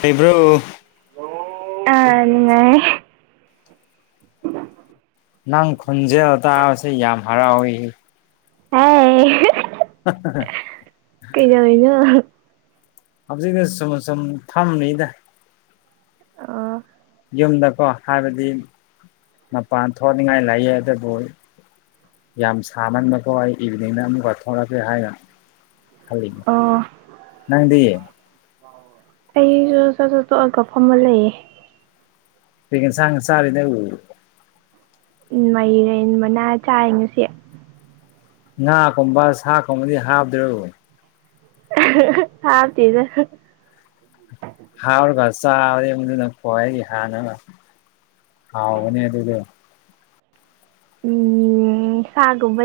ꯍꯩꯕ꯭ꯔꯣ ꯑꯥ ꯅꯤꯡꯉꯥꯏ ꯅꯪ ꯈꯣꯟꯟꯖꯦꯜꯇꯥꯁꯤ ꯌꯥꯝ ꯍꯔꯥꯎ ꯑꯣꯏꯁꯤ ꯑ [inaudible] ꯀꯩ ꯀꯩ ꯍꯧꯖꯤꯛ ꯁꯨꯝ ꯁꯨꯝ ꯊꯝꯅꯤꯗ ꯑ ꯌꯨꯝꯗꯀꯣ ꯍꯥꯏꯕꯗꯤ ꯃꯄꯥꯟ ꯊꯣꯛꯅꯤꯡꯉꯥꯏ ꯂꯩꯑ ꯑꯗꯨꯕꯨ ꯌꯥꯝ ꯁꯥꯃꯟꯕꯀꯣ ꯑꯩ ꯏꯚꯤꯅꯤꯡꯗ ꯑꯃꯨꯛꯀ ꯊꯣꯛꯂꯛꯀꯦ ꯍꯥꯏꯅ ꯑꯣ ꯅꯪꯗꯤꯌꯦ ꯑꯩꯁꯨ ꯆꯠ ꯆꯠꯠꯇꯣꯛꯑꯒ ꯐꯝꯕ ꯂꯩꯌꯦ ꯄꯤ ꯆꯔꯤꯅ ꯎꯝ ꯃꯔꯦꯟ ꯃꯅꯥ ꯆꯥꯏꯉꯨꯁꯤ ꯉꯥꯒꯨꯝꯕ ꯁꯥ ꯀꯨꯝꯕꯗꯤ ꯍꯥꯞꯗ꯭ꯔꯣꯏ ꯍꯥꯐ ꯆꯤꯖ ꯆꯥꯎꯔ ꯃꯗꯨꯅ ꯍꯥꯏꯒꯤ ꯍꯥꯟꯅ ꯍꯥꯎꯕꯅꯦ ꯑꯗꯨꯗꯣ ꯎꯝ ꯁꯥꯒꯨꯝꯕ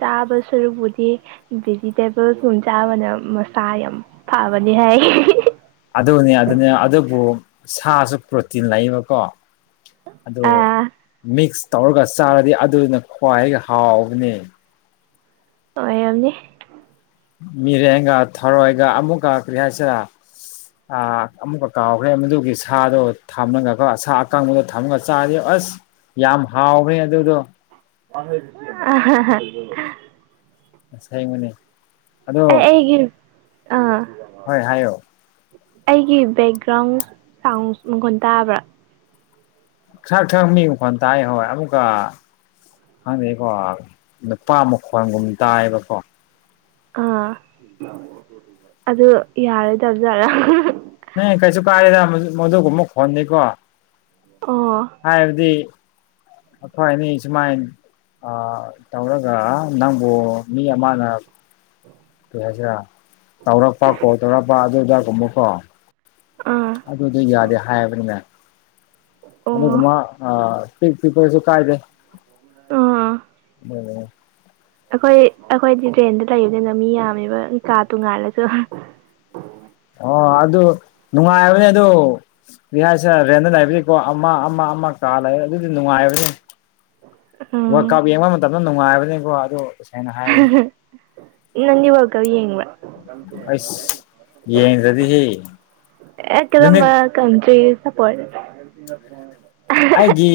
ꯆꯥꯕ ꯁꯔꯨꯛꯕꯨꯗꯤ ꯚꯤꯖꯤꯇꯦꯕꯜ ꯈꯨꯣꯡ ꯆꯥꯕꯅ ꯃꯁꯥ ꯌꯥꯝ ꯐꯕꯅꯤ ꯍꯥꯏ ꯑꯗꯨꯅꯦ ꯑꯗꯨꯅꯦ ꯑꯗꯨꯕꯨ ꯁꯥꯁꯨ ꯄ꯭ꯔꯣꯇꯤꯟ ꯂꯩꯕꯀꯣ ꯑꯗꯨ ꯑꯥ ꯃꯤꯛꯁ ꯇꯧꯔꯒ ꯆꯥꯔꯗꯤ ꯑꯗꯨꯗꯨꯅ ꯈ꯭ꯋꯥꯏꯗꯒꯤ ꯍꯥꯎꯕꯅꯤ ꯑꯣ ꯌꯥꯝꯅꯤ ꯃꯤꯔꯦꯟꯒ ꯊꯔꯣꯏꯒ ꯑꯃꯨꯛ ꯀꯈ꯭ꯔꯤ ꯍꯥꯏꯁꯤꯔ ꯑꯃꯨꯛꯀ ꯀꯥꯎꯈ꯭ꯔꯦ ꯃꯗꯨꯒꯤ ꯁꯥꯗꯣ ꯊꯝꯃꯒꯀ ꯁꯥ ꯑꯀꯪꯕꯗꯣ ꯊꯝꯃꯒ ꯆꯥꯗ ꯑꯁ ꯌꯥꯝ ꯍꯥꯎ ꯍ ꯑꯗꯨꯗ ꯑ ꯁ ꯃꯅꯦ ꯑ ꯑꯩꯒꯤꯔ ꯑꯥ ꯍꯣꯏ ꯍꯥꯏꯌꯣ ꯑꯩꯒꯤ ꯕꯦꯛꯒ꯭ꯔꯥꯎꯟ ꯁꯥꯎꯟꯁ ꯃꯪꯒꯣꯟ ꯇꯥꯕ꯭ꯔꯥ ꯈꯔꯥꯛ ꯈꯔꯥꯛ ꯃꯤ ꯃꯈꯣꯟ ꯇꯥꯏ ꯍꯣꯏ ꯑꯃꯨꯛꯀ ꯍꯥꯟꯗꯩꯀꯣ ꯅꯨꯄꯥ ꯃꯈꯣꯟꯒꯨꯝꯕ ꯇꯥꯏꯌꯦꯕꯀꯣ ꯑꯥ ꯑꯗꯨ ꯌꯥꯔꯣꯏꯗꯥꯖꯥꯔꯥ ꯅ ꯀꯩꯁꯨ ꯀꯥꯏꯗ ꯃꯗꯨꯒꯨꯝꯕꯨꯛ ꯈꯣꯟꯅꯤꯦꯀꯣ ꯑꯣ ꯍꯥꯏꯕꯗꯤ ꯑꯩꯈꯣꯏꯅꯤ ꯁꯨꯃꯥꯏꯅꯤ ꯑ ꯇꯧꯒ ꯅꯪꯕꯨ ꯃꯤ ꯑꯃꯅ ꯑꯗꯨ ꯍꯥꯏꯁꯤꯔ ꯇꯧꯔꯛꯄ ꯀꯣ ꯇꯧꯔꯛꯄ ꯑꯗꯨꯗ ꯀꯨꯝꯃꯨꯀꯣ ꯑꯥ ꯑꯗꯨꯗꯣ ꯌꯥꯗꯦ ꯍꯥꯏꯕꯅꯤꯅ ꯑꯣ ꯑꯗꯨꯒꯃꯥ ꯑ ꯄꯤꯛ ꯄꯤꯛꯄꯁꯨ ꯀꯥꯏꯗꯦ ꯑꯥ ꯑꯣꯝ ꯑꯩꯈꯣꯏ ꯑꯩꯈꯣꯏꯗꯤ ꯔꯦꯟꯗ ꯂꯩꯕꯅꯤꯅ ꯃꯤ ꯌꯥꯝꯃꯦꯕ ꯀꯥꯇꯣꯡꯉꯥꯜꯂꯁꯨ ꯑꯣ ꯑꯗꯨ ꯅꯨꯡꯉꯥꯏꯕꯅꯦ ꯑꯗꯨ ꯁꯦ ꯔꯦꯟꯗ ꯂꯩꯕꯤꯔꯤꯀꯣ ꯑꯃ ꯑꯃ ꯑꯃ ꯀꯥ ꯂꯩꯔꯦ ꯑꯗꯨꯗꯤ ꯅꯨꯡꯉꯥꯏꯕꯅꯤ ꯎꯝ ꯋꯥꯔꯀꯞ ꯌꯦꯡꯕ ꯃꯇꯝꯗ ꯅꯨꯡꯉꯥꯏꯕꯅꯤꯀꯣ ꯑꯗꯨ ꯇꯁꯥꯏꯅ ꯍꯥꯏꯕꯅꯤ ꯅꯪꯗꯤ ꯋꯥꯔꯜ ꯀꯞ ꯌꯦꯡꯕ꯭ꯔꯥ ꯑꯁ ꯌꯦꯡꯗꯔꯗꯤ ꯑꯦ ꯀꯥꯔꯝꯕ ꯀꯟꯇꯔꯤꯗꯥ ꯁꯄꯣꯠ ꯑꯩꯒꯤ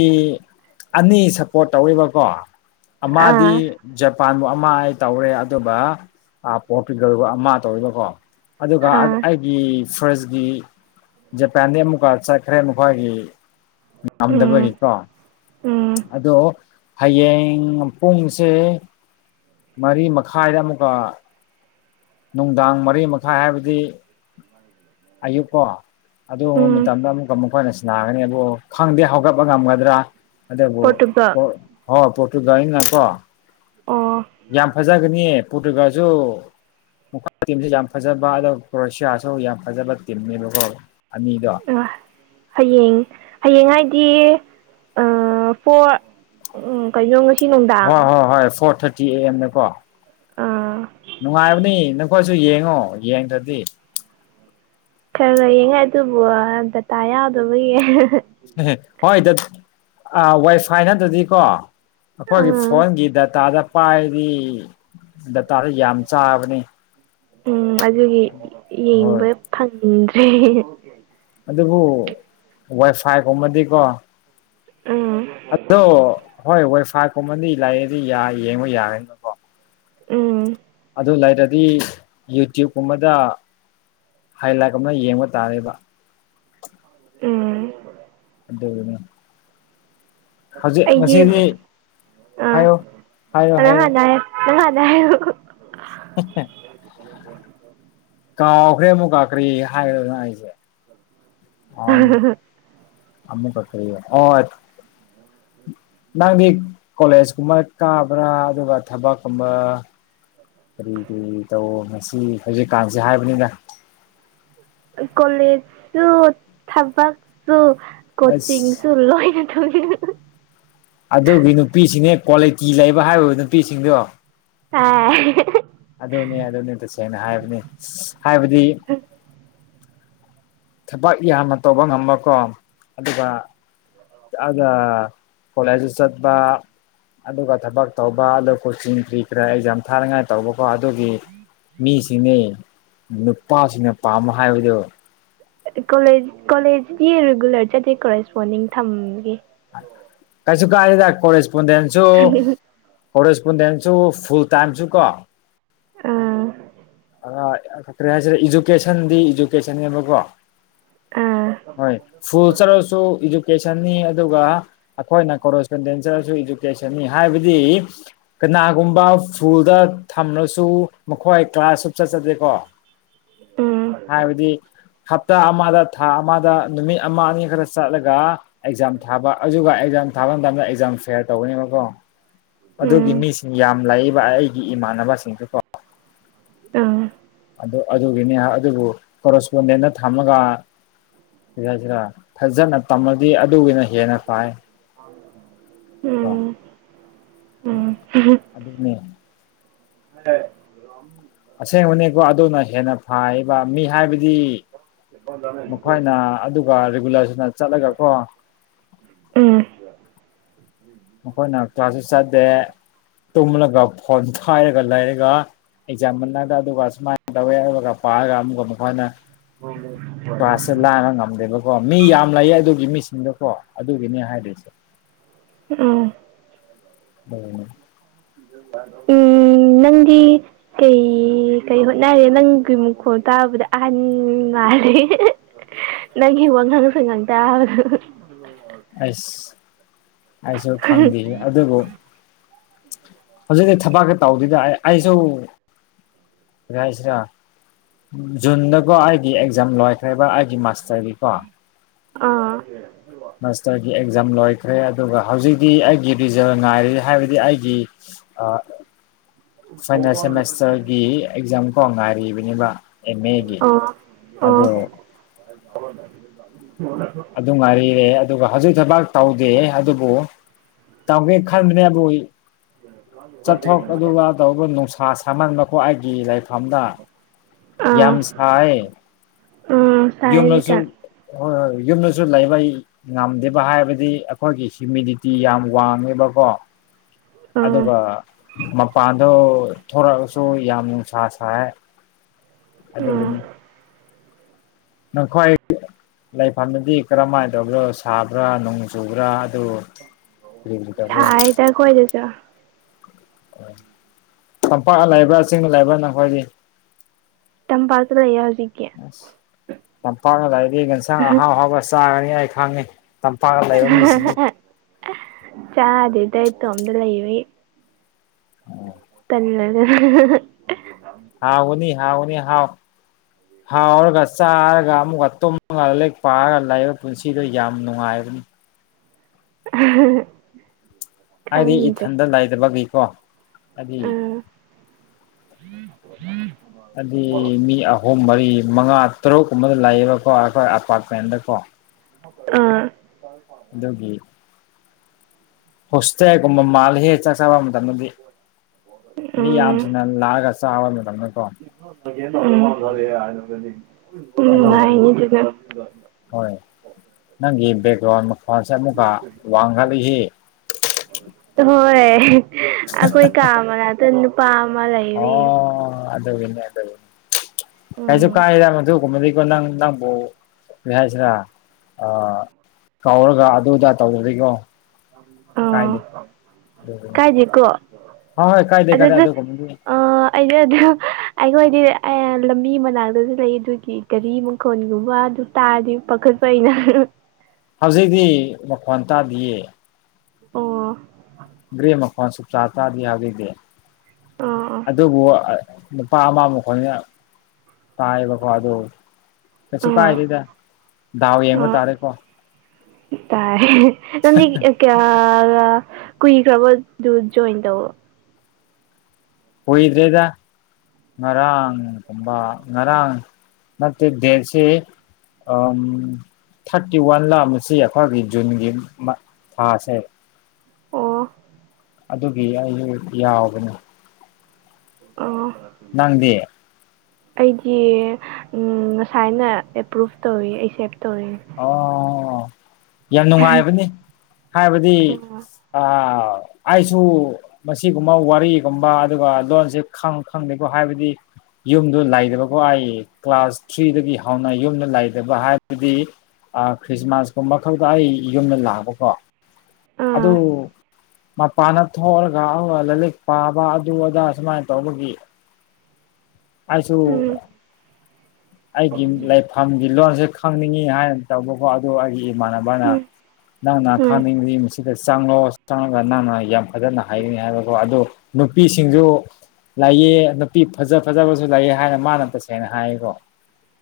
ꯑꯅꯤ ꯁꯞꯄꯣꯔꯠ ꯇꯧꯋꯦꯕꯀꯣ ꯑꯥ ꯑꯃꯗꯤꯗꯤ ꯃꯄꯥꯟꯕꯨ ꯑꯃ ꯑꯩ ꯇꯧꯔꯦ ꯑꯗꯨꯒ ꯄꯣꯔꯇꯨꯒꯜꯕꯨ ꯑꯃ ꯇꯧꯔꯤꯕꯀꯣ ꯑꯗꯨꯒ ꯑꯥ ꯑꯩꯒꯤ ꯐ꯭ꯔꯦꯟꯁꯀꯤ ꯖꯄꯥꯟꯗꯤ ꯑꯃꯨꯛꯀ ꯆꯠꯈ꯭ꯔꯦ ꯃꯈꯣꯏꯒꯤ ꯎꯝ ꯉꯝꯗꯕꯒꯤꯀꯣ ꯎꯝ ꯑꯗꯣ ꯍꯌꯦꯡ ꯄꯨꯡꯁꯦ ꯃꯔꯤ ꯃꯈꯥꯏꯗ ꯑꯃꯨꯛꯀ ꯅꯨꯡꯗꯥꯡ ꯃꯔꯤ ꯃꯈꯥꯏ ꯍꯥꯏꯕꯗꯤ ꯑꯌꯨꯛ ꯀꯣ ꯑꯗꯨꯒꯨꯝꯕ ꯎꯝ ꯃꯇꯝꯗ ꯑꯃꯨꯛꯀ ꯃꯈꯣꯏꯅ ꯁꯤꯅꯥꯒꯅꯤ ꯑꯗꯨꯕꯨ ꯈꯪꯗꯦ ꯍꯧꯒꯠꯄ ꯉꯝꯒꯗ꯭ꯔꯥ ꯑꯗꯨꯕꯨ ꯄꯣꯔꯇꯨꯒꯜ ꯍꯣ ꯄꯣꯇꯨꯒꯟ ꯅꯤꯅꯥꯀꯣ ꯑꯣ ꯌꯥꯝ ꯐꯖꯒꯅꯤꯌꯦ ꯄꯨꯠꯇꯨꯒꯜꯁꯨ ꯃꯈꯣꯏ ꯇꯤꯝꯁꯨ ꯌꯥꯝ ꯐꯖꯕ ꯑꯗꯨꯒ ꯀ꯭ꯔꯣꯋꯁꯤꯌꯥꯁꯨ ꯌꯥꯝ ꯐꯖꯕ ꯇꯤꯝꯅꯦꯕꯀꯣ ꯑꯅꯤꯗꯣ ꯑ ꯍꯌꯦꯡ ꯍꯌꯦꯡ ꯍꯥꯏꯗꯤ ꯐꯣꯔ ꯀꯩꯅꯣ ꯉꯁꯤ ꯍꯣꯏ ꯅꯨꯡꯗꯥꯡ ꯍꯣꯏ ꯍꯣꯏ ꯐꯣꯔ ꯊꯥꯔꯇꯤ ꯑꯦ ꯑꯦꯝ ꯗꯥꯀꯣ ꯑꯥ ꯅꯨꯡꯉꯥꯏꯕꯅꯤ ꯑꯩꯈꯣꯏꯁꯨ ꯌꯦꯡꯉꯣ ꯌꯦꯡꯗ꯭ꯔꯗꯤ ꯈꯔꯅ ꯌꯦꯡꯉꯥꯏ ꯑꯗꯨꯕꯨ ꯗꯇꯥ ꯌꯥꯎꯗꯕꯒꯤ ꯍ ꯍꯣꯏ ꯗ ꯋꯥꯏꯐꯥꯏ ꯅꯠꯇ꯭ꯔꯗꯤꯀꯣ ꯑꯩꯈꯣꯏꯒꯤ ꯑꯥ ꯐꯣꯟꯒꯤ ꯗꯇꯥꯗ ꯄꯥꯏꯗꯤ ꯇꯥꯔꯦ ꯌꯥꯝ ꯆꯥꯕꯅꯤ ꯎꯝ ꯑꯗꯨꯒꯤ ꯍꯣꯏ ꯌꯦꯡꯕ ꯐꯪꯗ꯭ꯔꯦ ꯑꯗꯨꯕꯨ ꯋꯥꯏꯐꯥꯏꯒꯨꯝꯕꯗꯤꯀꯣ ꯎꯝ ꯑꯗꯣ ꯍꯣꯏ ꯈ ꯀꯨꯝꯃꯟꯗꯤ ꯂꯥꯏꯑꯦꯗꯤ ꯌꯦꯡꯕ ꯌꯥꯔꯅꯤꯅꯀꯣ ꯎꯝ ꯑꯗꯨ ꯂꯩꯔꯗꯤ ꯌꯨꯇ꯭ꯌꯕꯀꯨꯝꯕꯗ ꯍꯥꯏꯂꯥꯏꯠ ꯑꯃ ꯌꯦꯡꯕ ꯇꯥꯔꯦꯕ ꯎꯝ [unintelligible] [inaudible] ꯍꯧꯖꯤꯛ ꯑꯩꯒꯤ ꯉꯁꯤꯗꯤ ꯑ ꯍꯥꯏꯌꯣ ꯍꯥꯏꯌꯣ ꯑ ꯍꯥꯏꯌꯣ ꯍꯥꯏꯗꯦ [unintelligible] [unintelligible] [unintelligible] ꯀꯥꯎꯈ꯭ꯔꯦ ꯑꯃꯨꯛ ꯀꯥꯔꯤ ꯍꯥꯏꯔꯣꯔꯥ ꯑꯩ [unintelligible] [inaudible] ꯑꯃꯨꯛꯀꯥ ꯀꯔꯤ ꯑꯣ ꯅꯪꯗꯤ ꯀꯣꯂꯦꯖ ꯀꯨꯝꯕ ꯀꯥꯕ꯭ꯔꯥ ꯑꯗꯨꯒ ꯊꯕꯛꯀꯨꯝꯕ ꯀꯔꯤ ꯀꯔꯤ ꯇꯧ ꯉꯁꯤ ꯍꯧꯖꯤꯛꯀꯥꯟꯁꯦ ꯍꯥꯏꯕꯅꯤꯗꯥ ꯀꯣꯂꯦꯖꯁꯨ ꯊꯕꯛꯁꯨ ꯑꯁ ꯀꯣꯆꯤꯡꯁꯨ ꯂꯣꯏꯅ [inaudible] ꯑꯗꯨꯒꯤ ꯅꯨꯄꯤꯁꯤꯡꯅꯦ ꯀ꯭ꯋꯥꯂꯤꯇꯤ ꯂꯩꯕ ꯍꯥꯏꯕ ꯅꯨꯄꯤꯁꯤꯡꯗꯣ ꯑꯥ ꯑꯗꯨꯅꯦ ꯑꯗꯨꯅꯤ ꯇꯁꯦꯡꯅ ꯍꯥꯏꯕꯅꯦ ꯍꯥꯏꯕꯗꯤ ꯊꯕꯛ ꯌꯥꯝꯅ ꯇꯧꯕ ꯉꯝꯕꯀꯣ ꯑꯗꯨꯒ ꯑꯗ ꯀꯂꯦꯖ ꯁꯠꯕ ꯑꯗꯨ ꯊꯕꯛ ꯇꯧꯕ ꯑꯗꯣ ꯀꯣꯆꯤꯡ ꯀꯔꯤ ꯀꯔꯥ ꯑꯦꯛꯖꯥꯝ ꯊꯥꯅꯉꯥꯏ ꯇꯧꯕꯀꯣ ꯑꯗꯨꯒꯤ ꯃꯤꯁꯤꯡꯅꯤ ꯅꯨꯄꯥꯁꯤꯡꯅ ꯄꯥꯝꯝꯕ ꯍꯥꯏꯕꯗꯨ ꯀꯣꯂꯦꯖ ꯀꯣꯂꯦꯖꯗꯤ ꯔꯤꯒꯨꯂꯔ ꯆꯠꯠꯇꯦ ꯀꯣꯔꯦꯁꯄꯣꯟꯗꯤꯡ ꯊꯝꯒꯦ ꯀꯩꯁꯨ ꯀꯔꯤꯗꯥꯛ ꯀꯣ ꯏꯁꯄꯦꯟꯁꯨ ꯀꯣ ꯏꯁ ꯀꯟꯗꯁꯨ ꯐꯨꯜ ꯇꯥꯏꯝꯁꯨ ꯀꯣ ꯑꯥ ꯑ ꯈꯛꯇ꯭ꯔꯦ ꯍꯥꯏꯁꯤꯔꯦ ꯏꯖꯨꯀꯦꯁꯟꯗꯤ ꯏꯖꯨꯀꯦꯁꯟꯅꯦꯕꯀꯣ ꯑꯥ ꯍꯣꯏ ꯐꯨ ꯆꯔꯣ ꯁ ꯏꯖꯨꯀꯦꯁꯟꯅꯤ ꯑꯗꯨꯒ ꯑꯩꯈꯣꯏꯅ ꯀꯣꯔꯣꯁꯄꯦꯟꯗꯦꯟꯁꯁꯨ ꯏꯗꯨꯀꯦꯁꯟꯅꯤ ꯍꯥꯏꯕꯗꯤ ꯀꯅꯥꯒꯨꯝꯕ ꯁ꯭ꯀꯨꯜꯗ ꯊꯝꯂꯁꯨ ꯃꯈꯣꯏ ꯀ꯭ꯂꯥꯁ ꯁꯞ ꯆꯠꯆꯗꯦꯀꯣ ꯎꯝ ꯍꯥꯏꯕꯗꯤ ꯍꯞꯇꯥ ꯑꯃꯗ ꯊꯥ ꯑꯃꯗ ꯅꯨꯃꯤꯠ ꯑꯃ ꯑꯅꯤ ꯈꯔ ꯆꯠꯂꯒ ꯑꯦꯛꯖꯥꯝ ꯊꯥꯕ ꯑꯗꯨꯒ ꯑꯦꯛꯖꯥꯝ ꯊꯥꯕ ꯃꯇꯝꯗ ꯑꯦꯛꯖꯥꯝ ꯐꯤꯌꯥꯔ ꯇꯧꯒꯅꯦꯕꯀꯣ ꯑꯗꯨꯒꯤ ꯎꯝ ꯃꯤꯁꯤꯡ ꯌꯥꯝ ꯂꯥꯛꯏꯕ ꯑꯩꯒꯤ ꯏꯃꯥꯟꯅꯕꯁꯤꯡꯁꯨꯀꯣ ꯑ ꯑꯗꯨꯒꯤꯅꯤ ꯑꯗꯨꯕꯨ ꯀꯣꯔꯣꯁꯄꯣꯟꯗꯦꯟꯅ ꯊꯝꯃꯒ ꯁꯤꯔꯥ ꯁꯤꯔꯥ ꯐꯖꯅ ꯇꯝꯃꯗꯤ ꯑꯗꯨꯒꯤꯅ ꯍꯦꯟꯅ ꯐꯥꯏ ꯑ ꯎꯝ ꯎꯝ ꯑꯗꯨꯗꯅ ꯍ ꯑꯁꯦꯡꯕꯅꯦꯀꯣ ꯑꯗꯨꯅ ꯍꯦꯟꯅ ꯐꯕ ꯃꯤ ꯍꯥꯏꯕꯗꯤ ꯃꯈꯣꯏꯅ ꯑꯗꯨꯒ ꯔꯤꯒꯨꯂꯔꯁꯤꯅ ꯆꯠꯂꯒ ꯀꯣ ꯎꯝ ꯑꯩꯈꯣꯏꯅ ꯀ꯭ꯂꯥꯁꯁꯨ ꯆꯥꯗꯦ ꯇꯨꯝꯂꯒ ꯐꯣꯟ ꯈꯥꯏꯔꯒ ꯂꯩꯔꯒ ꯑꯦꯛꯖꯥꯝ ꯃꯒ ꯑꯗꯨꯒ ꯁꯨꯃꯥꯏꯅ ꯇꯧꯋꯦ ꯑꯗꯨꯒꯒ ꯄꯥꯔꯒ ꯑꯃꯨꯛꯒ ꯃꯈꯣꯏꯅ ꯇ ꯑꯁꯂꯅ ꯉꯝꯗꯦꯕ ꯑꯣ ꯃꯤ ꯌꯥꯝ ꯂꯩꯌꯦ ꯑꯗꯨꯒꯤ ꯃꯤꯁꯤꯡꯗꯣ ꯀꯣ ꯑꯗꯨꯒꯤꯅꯦ ꯍꯥꯏꯔꯤꯁꯦ ꯎꯝ ꯎꯝ ꯎꯝ ꯅꯪꯗꯤ ꯀꯩ ꯀꯩ ꯍꯣꯠꯅꯔꯦ ꯅꯪꯒꯤ ꯃꯈꯨꯈꯣꯡ ꯇꯥꯕꯗ ꯑꯍꯟ ꯗꯤ ꯅꯪ ꯍ ꯋꯥ ꯉꯥꯡꯁꯨ ꯉꯥꯡꯇꯥ ꯑ ꯑꯁꯨ ꯈꯝꯗꯦ ꯑꯗꯨꯕꯨꯣ ꯍꯧꯖꯤꯛꯇꯗꯤ ꯊꯕꯛꯀ ꯇꯧꯗꯗ ꯑꯩꯁꯨ ꯔꯁꯤꯔꯥ ꯖꯟꯗꯀꯣ ꯑꯩꯒꯤ ꯑꯦꯛꯖꯥꯝ ꯂꯣꯏꯈ꯭ꯔꯦꯕ ꯑꯩꯒꯤ ꯃꯁ ꯇ ꯍꯥꯏꯔꯤ ꯀꯣ ꯑꯥ ꯃꯁꯇꯒꯤ ꯛꯖꯝ ꯂꯣꯏꯈ꯭ꯔꯦ ꯑꯗꯨꯒ ꯍꯧꯖꯤꯛꯇꯤ ꯑꯩꯒꯤ ꯔꯤꯖꯜ ꯉꯥꯏꯔꯤ ꯍꯥꯏꯕꯗꯤ ꯑꯩꯒꯤ ꯑ ꯐꯥꯏꯅꯥꯜ ꯁꯦꯃꯦꯁꯇꯔꯒꯤ ꯑꯦꯛꯖꯥꯝ ꯀꯥꯎ ꯉꯥꯏꯔꯤꯕꯅꯦꯕ ꯑꯦꯝ ꯑꯦꯒꯤ ꯑꯗ ꯕ ꯑꯗꯨ ꯃꯔꯤꯦ ꯑꯗꯨꯒ ꯍꯧꯖꯤꯛ ꯊꯕꯛ ꯇꯧꯗꯦ ꯑꯗꯨꯕꯨ ꯇꯧꯒꯦ ꯈꯟꯕꯅꯦꯕꯨ ꯆꯠꯊꯣꯛ ꯑꯗꯨꯒ ꯇꯧꯕ ꯅꯨꯡꯁꯥ ꯁꯥꯍꯟꯕꯀꯣ ꯑꯩꯒꯤ ꯂꯥꯏꯔꯤ ꯝꯗ ꯌꯥꯝ ꯑꯥ ꯁꯥꯏ ꯎꯝ ꯁꯥꯏ ꯌꯅꯁꯨ ꯍꯧꯖꯤꯛꯀꯥꯟ ꯍꯣꯏꯣꯏ ꯌꯨꯝꯗꯁꯨ ꯂꯩꯕ ꯉꯝꯗꯦꯕ ꯍꯥꯏꯕꯗꯤ ꯑꯩꯈꯣꯏꯒꯤ ꯍꯤꯌꯨꯃꯤꯗꯤꯇꯤ ꯌꯥꯝ ꯋꯥꯡꯉꯦꯕꯀꯣ ꯎꯝ ꯑꯗꯨꯒ ꯃꯄꯥ ꯑꯗꯣ ꯊꯣꯔꯛꯑꯒꯁꯨ ꯌꯥꯝ ꯅꯨꯡꯁꯥ ꯁꯥꯏꯦ ꯎꯝ ꯑꯗꯨꯒꯤꯅꯤ ꯅꯪꯈ꯭ꯋꯥꯏ ꯂꯩꯐꯝꯗꯤ ꯀꯔꯝꯍꯥꯏꯅ ꯇꯧꯕ꯭ꯔꯣ ꯁꯥꯕ꯭ꯔꯥ ꯅꯣꯡ ꯆꯨꯕ꯭ꯔꯥ ꯑ ꯁꯥꯏꯗ ꯑꯩꯈꯣꯏꯗꯁꯨ ꯇꯝꯄꯥꯛ ꯂꯩꯕ꯭ꯔꯥ ꯆꯤꯡꯅ ꯂꯩꯏꯕ꯭ꯔꯥ ꯅꯈꯣꯏꯒꯤ ꯇꯝꯄꯥꯥꯇꯂ ꯍꯧꯖꯤꯀꯤꯦ ꯂꯝꯄꯥꯛꯅ ꯂꯥꯏꯗꯤ ꯌꯦꯟꯁꯥꯡ ꯑꯍꯥꯎ ꯑꯍꯥꯎꯕ ꯆꯥꯒꯅꯤ ꯑꯩ ꯈꯪꯉꯤ ꯇꯝ ꯐꯒ ꯂꯩꯣ ꯃꯤꯁꯤ ꯆꯥꯗ ꯏꯗꯥꯏꯣ ꯑꯣꯝꯗꯂ ꯏꯦ ꯑꯣ ꯇꯝꯅ ꯍꯥꯎ ꯎꯅꯤ ꯍꯥꯎ ꯎꯅꯤ ꯍꯥꯎ ꯍꯥꯎꯔꯒ ꯆꯥꯔꯒ ꯑꯃꯨꯛꯀ ꯇꯨꯝꯃꯒ ꯂꯦꯛ ꯄꯥꯔꯒ ꯂꯩꯥꯛꯏꯕ ꯄꯨꯟꯁꯤꯗꯣ ꯌꯥꯝ ꯅꯨꯡꯉꯥꯏꯕ ꯑꯗꯨ [unintelligible] ꯍꯥꯏꯗꯤ ꯈꯪꯗ꯭ꯔꯦ ꯏꯊꯟꯗ ꯂꯩꯗꯕꯒꯤꯀꯣ ꯍꯥꯏꯗꯤ ꯎꯝ ꯎꯝ ꯑꯗꯨꯗꯤ ꯃꯤ ꯑꯍꯨꯝ ꯃꯔꯤ ꯃꯉꯥ ꯇꯔꯨꯛ ꯀꯨꯝꯕꯗ ꯂꯩꯌꯦꯕꯀꯣ ꯑꯩꯈꯣꯏ ꯑꯄꯥꯔꯠꯃꯦꯟꯗꯀꯣ ꯑꯥ ꯍꯁꯦ ꯍꯥꯏ ꯀꯨꯝ ꯃꯥꯜ ꯍꯦ ꯆꯕ ꯗꯤ ꯃꯤ ꯌꯥꯝꯁꯤꯅ ꯂꯥꯛꯑꯒ ꯆꯥꯕ ꯃꯇꯝꯗꯀꯣ ꯦ ꯑꯗꯨꯒꯤꯅꯤ ꯎꯝ ꯏꯅꯤ ꯍꯣꯏ ꯆꯒ ꯅꯪꯒꯤ ꯕꯦꯛꯒ꯭ꯔꯥꯎꯟ ꯃꯈꯜꯁꯦ ꯑꯃꯨꯛꯀ ꯋꯥꯡꯈꯠꯂꯁꯤ ꯍꯣꯏ ꯍꯣꯏ ꯑꯩꯈꯣꯏ ꯀꯥ ꯑꯃꯅꯛꯇ ꯅꯨꯄꯥ ꯑꯃ ꯂꯩꯔꯤ ꯑꯗꯅꯤ ꯑꯗꯅꯤ ꯀꯩꯁꯨ ꯎꯝ ꯀꯥꯏꯔ ꯃꯗꯨ ꯀꯨꯝꯀꯣ ꯅꯪ ꯅꯪꯕꯨ ꯍꯥꯏꯁꯤꯔꯥ ꯑ ꯀꯥꯎꯔꯒ ꯑꯗꯨꯗꯥ ꯇꯧꯗꯔꯤꯀꯣ ꯑꯣ ꯀꯥꯏꯖ ꯀꯣ ꯍꯣꯏ ꯍꯣꯏ ꯀꯥꯏꯗꯦ ꯑꯗꯨ ꯀꯥꯏꯗꯦ ꯑꯗꯨ ꯑꯗꯨꯒꯨꯝꯕꯗꯤ ꯑ ꯑꯩꯩꯅ ꯑꯗꯨ ꯑꯩꯈꯣꯏꯗꯤ ꯂꯝꯕꯤ ꯃꯅꯥꯛꯇꯁꯨ ꯂꯩ ꯑꯗꯨꯒꯤ ꯒꯥꯔꯤ ꯃꯈꯣꯜꯒꯨꯝꯕ ꯑꯗꯨ ꯇꯥꯔꯗꯤ ꯄꯥꯈꯠ ꯐꯩꯅ ꯍꯧꯖꯤꯛꯇꯤ ꯃꯈꯣꯟ ꯇꯥꯗꯤꯌꯦ ꯑꯣ ꯀ ꯆꯆꯥꯥ ꯇꯔꯥꯗꯤ ꯌꯥꯈꯤꯗꯦ ꯑꯥ ꯑꯗꯨꯕꯨ ꯄꯥꯥꯃ ꯃꯈ ꯈꯅꯤ ꯇꯥꯏꯕꯀꯣ ꯑꯗꯣ ꯀꯩꯁꯨ ꯑꯥ ꯑꯥ ꯀꯥꯏꯗꯦꯗ ꯗꯥꯎ ꯌꯦꯡꯕ ꯇꯥꯔꯦꯀꯣ ꯇꯥꯏꯦ ꯅ ꯀꯌꯥ ꯀꯨꯏꯈ꯭ꯔꯕꯗꯨ ꯖꯣꯏꯟ ꯇꯧ ꯍꯣꯏꯗ꯭ꯔꯦꯗ ꯉꯔꯥꯡ ꯀꯝꯕ ꯉꯔꯥꯡ ꯃ ꯗꯦꯁꯤ ꯑ ꯊꯥꯔꯇꯤ ꯋꯥꯟ ꯂꯥꯛꯑꯝꯃꯤꯁꯤ ꯑꯩꯈꯣꯏꯒꯤ ꯖꯨꯟꯒꯤ ꯊꯥꯁꯦ ꯑꯣ ꯑꯗꯨꯒꯤ ꯑꯩꯁꯨ ꯌꯥꯎꯕꯅꯦ ꯑꯣ ꯅꯪꯗꯤ ꯑꯩꯗꯤ ꯉꯁꯥꯏꯅ ꯑꯦꯄ꯭ꯔꯨꯚ ꯇꯧꯋꯤ ꯑꯩꯁꯦ ꯇꯔꯤꯦ ꯑꯣ ꯌꯥꯝ ꯅꯨꯡꯉꯥꯏꯕꯅꯤ ꯍꯥꯏꯕꯗꯤ ꯑꯥ ꯑ ꯑꯩꯁꯨ ꯃꯁꯤꯒꯨꯝꯕ ꯋꯥꯔꯤꯒꯨꯝꯕ ꯑꯗꯨꯒ ꯂꯣꯟꯁꯦ ꯈꯪ ꯈꯪꯗꯦꯀꯣ ꯍꯥꯏꯕꯗꯤ ꯌꯨꯝꯗꯣ ꯂꯩꯗꯕꯀꯣ ꯍꯥꯏꯌꯦ ꯀ꯭ꯂꯥꯁ ꯊ꯭ꯔꯤꯗꯒꯤ ꯍꯧꯅ ꯌꯨꯝꯗ ꯂꯩꯗꯕ ꯍꯥꯏꯔꯒꯗꯤ ꯈ꯭ꯔꯤꯁꯃꯥꯁꯀꯨꯝꯕ ꯈꯛꯗ ꯑꯩ ꯌꯨꯝꯗ ꯂꯥꯛꯑꯕꯀꯣ ꯑꯗꯨ ꯑꯥ ꯃꯄꯥꯟꯅ ꯊꯣꯛꯑꯒ ꯑꯗꯨꯒ ꯂꯥꯏꯂꯤꯛ ꯄꯥꯕ ꯑꯗꯨ ꯑꯗꯥ ꯁꯨꯃꯥꯏꯅ ꯇꯧꯕꯒꯤ ꯑꯩꯁꯨ ꯎꯝ ꯑꯩꯒꯤ ꯂꯩꯐꯝꯒꯤ ꯂꯣꯟꯁꯦ ꯈꯪꯅꯤꯡꯉꯤ ꯍꯥꯏꯅ ꯇꯧꯕꯀꯣ ꯑꯗꯨ ꯑꯩꯒꯤ ꯏꯃ ꯃꯥꯅ ꯎꯝ ꯅꯪꯅ ꯎꯝ ꯈꯥꯡꯅꯤꯡꯔꯤꯗ ꯆꯪꯂꯉꯣꯑꯣ ꯆꯪꯉꯒ ꯅꯪꯅ ꯌꯥꯝ ꯑꯗꯨꯖꯅ ꯍꯥꯏꯔꯤꯅꯤ ꯍꯥꯏꯕꯒ ꯑꯗꯨꯗꯣ ꯅꯨꯄꯤꯁꯤꯡꯁꯨ ꯂꯩꯑ ꯅꯨꯄꯤ ꯐꯖ ꯐꯖꯕꯁꯨ ꯂꯩꯑ ꯍꯥꯏꯅ ꯃꯥꯅ ꯇꯁꯦꯡꯅ ꯍꯥꯏꯌꯦꯀꯣ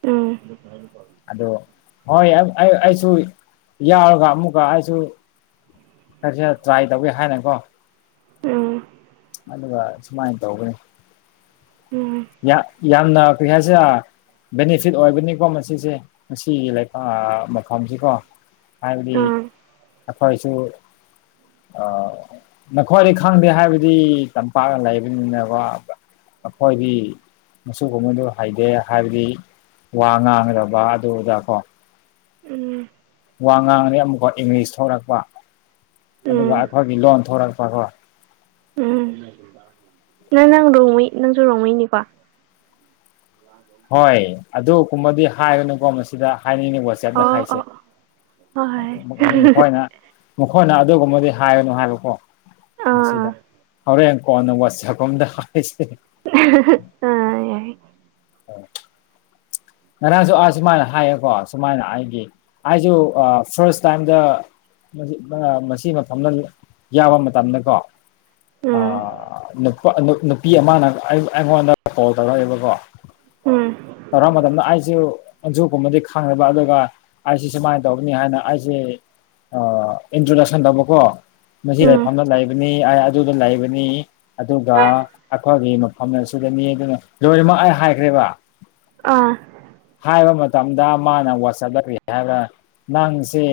ꯎꯝ ꯑꯗꯣ ꯍꯣꯏ ꯑꯩ ꯑꯩꯁꯨ ꯌꯥꯎꯔꯒ ꯑꯃꯨꯛꯀ ꯑꯩꯁꯨ ꯀꯔꯤꯁꯤ ꯇ꯭ꯔꯥꯏ ꯇꯧꯒꯦ ꯍꯥꯏꯅꯀꯣ ꯎꯝ ꯑꯗꯨꯒ ꯁꯨꯃꯥꯏꯅ ꯇꯧꯒꯅꯤ ꯎꯝ ꯌꯥꯝꯅ ꯀꯩ ꯍꯥꯏꯁꯦ ꯕꯦꯅꯤꯐꯤꯠ ꯑꯣꯏꯕꯅꯤꯀꯣ ꯃꯁꯤꯁꯦ ꯉꯁꯤꯒꯤ ꯂꯩꯄꯥꯛ ꯃꯐꯝꯁꯤꯀꯣ ꯍꯥꯏꯕꯗꯤ ꯎꯝ ꯑꯩꯈꯣꯏꯁꯨ ꯑ ꯅꯈ꯭ꯋꯥꯔꯤ ꯈꯥꯡꯗꯦ ꯍꯥꯏꯕꯗꯤ ꯇꯝꯄꯥꯛꯅ ꯂꯩꯕꯅꯤꯅꯦꯀ ꯑꯩꯈꯣꯏꯒꯤ ꯑꯗꯨꯒꯒꯨꯝꯕꯗꯨ ꯍꯩꯗꯦ ꯍꯥꯏꯕꯗꯤ ꯋꯥ ꯉꯥꯡꯗꯕ ꯑꯗꯨꯗ ꯀꯣ ꯎꯝ ꯋꯥ ꯉꯥꯡꯔꯦ ꯑꯃꯨꯛꯀꯣ ꯏꯪꯂꯤꯁ ꯊꯣꯛꯂꯛꯄ ꯑꯗꯨꯒ ꯎꯝ ꯑꯩꯈꯣꯏꯒꯤ ꯂꯣꯟ ꯊꯣꯔꯛꯄꯈꯣ ꯎꯝ ꯅꯪ ꯅꯪ ꯔꯣꯡꯩ ꯅꯪꯁꯨ ꯔꯣꯡꯉꯩꯅꯤꯀꯣ ꯂ ꯑꯗꯨ ꯀꯨꯝꯕꯗꯤ ꯍꯥꯏꯒꯅꯨꯀꯣ ꯃꯁꯤꯗ ꯍꯥꯏꯅꯤꯡꯉꯤ ꯋꯥꯆꯦꯞꯇ ꯑꯣ ꯍꯥꯏꯁꯦ ꯑꯣ ꯍꯣꯏ ꯍꯣꯏ ꯃꯈꯣꯏꯅ ꯃꯈꯣꯏꯅ ꯑꯗꯨꯒꯨꯝꯕꯗꯤ ꯍꯥꯏꯔꯅꯨ ꯍꯥꯏꯕꯀꯣ ꯑꯥ ꯃꯁꯤꯗ ꯍꯣꯔꯦꯟ ꯀꯣꯟꯅ ꯋꯥꯠꯁꯀꯣꯝꯗ ꯍꯥꯏꯁꯦ ꯑ ꯑꯣ ꯉꯔꯥꯡꯁꯨ ꯑꯥ ꯁꯨꯃꯥꯏꯅ ꯍꯥꯏꯌꯦꯀꯣ ꯁꯨꯃꯥꯏꯅ ꯑꯩꯒꯤ ꯑꯩꯁꯨ ꯐꯥꯔꯁ ꯇꯥꯏꯝꯗ ꯃꯁꯤ ꯃꯐꯝꯗ ꯌꯥꯕ ꯃꯇꯝꯗꯀꯣ ꯑ ꯎꯝ ꯅꯨꯄꯤ ꯑꯃꯅ ꯑꯩꯉꯣꯟꯗ ꯀꯣꯜ ꯇꯧꯔꯛꯑꯦꯕꯀꯣ ꯎꯝ ꯑꯔꯝꯗꯅ ꯑꯟꯖꯨꯒꯨꯝꯕꯗꯤ ꯈꯪꯅꯕ ꯑꯗꯨꯒ ꯑꯩꯁꯦ ꯁꯨꯃꯥꯏꯅ ꯇꯧꯒꯅꯤ ꯍꯥꯏꯅ ꯑꯩꯁꯦ ꯑ ꯏꯟꯇ꯭ꯔꯣꯗꯛꯁꯟ ꯇꯧꯕꯀꯣ ꯃꯁꯤ ꯎꯝ ꯂꯥꯏꯐꯝꯅ ꯂꯩꯕꯅꯤ ꯑꯩ ꯑꯗꯨꯗ ꯂꯩꯕꯅꯤ ꯑꯗꯨꯒ ꯑꯩꯈꯣꯏꯒꯤ ꯃꯐꯝ ꯑꯁꯤꯗꯅꯤ ꯑꯗꯨꯅ ꯂꯣꯏꯔꯃꯛ ꯑꯩ ꯍꯥꯏꯈ꯭ꯔꯦꯕ ꯑꯥ ꯍꯥꯏꯕ ꯃꯇꯝꯗ ꯃꯥꯅ ꯋꯥ ꯆꯠꯂꯛ ꯍꯥꯏꯔ ꯅꯪꯁ